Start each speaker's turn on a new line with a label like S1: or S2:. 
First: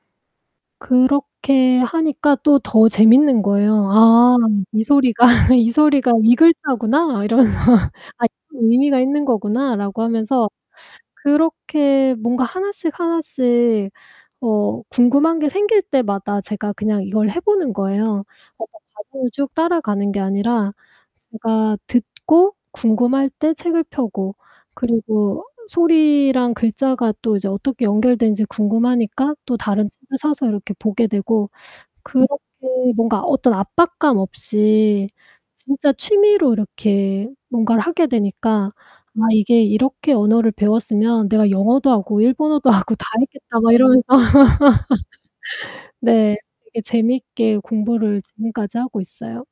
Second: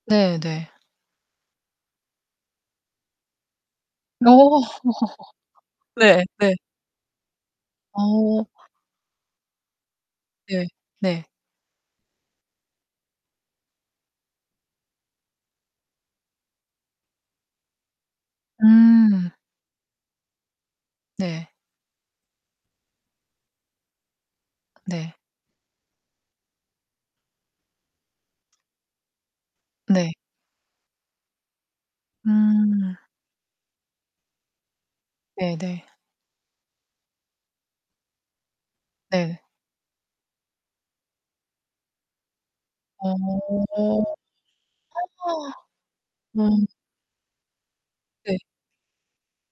S1: 네네.
S2: 그렇게 하니까 또 더 재밌는 거예요.
S1: 어.
S2: 아, '이 소리가 이 소리가
S1: 네.
S2: 이
S1: 네.
S2: 글자구나.' 이러면서 아
S1: 어.
S2: '의미가 있는 거구나.'라고 하면서
S1: 네, 네.
S2: 그렇게 뭔가 하나씩 하나씩 어 궁금한 게 생길 때마다 제가 그냥 이걸 해 보는 거예요. [unintelligible] 과정을
S1: 음.
S2: 쭉 따라가는 게 아니라
S1: 네.
S2: 제가 듣고 궁금할 때 책을 펴고
S1: 네.
S2: 그리고 소리랑 글자가 또 이제 어떻게 연결되는지 궁금하니까 또 다른
S1: 네.
S2: 책을 사서 이렇게 보게 되고 그렇게
S1: 음.
S2: 뭔가 어떤 압박감 없이
S1: 네 네.
S2: 진짜 취미로 이렇게 뭔가를 하게 되니까 아
S1: 네.
S2: 이게 '이렇게 언어를 배웠으면 내가 영어도 하고 일본어도 하고 다 했겠다.' 막
S1: 어.
S2: 이러면서 네,
S1: 음.
S2: 되게 재미있게 공부를
S1: 네.
S2: 지금까지 하고 있어요.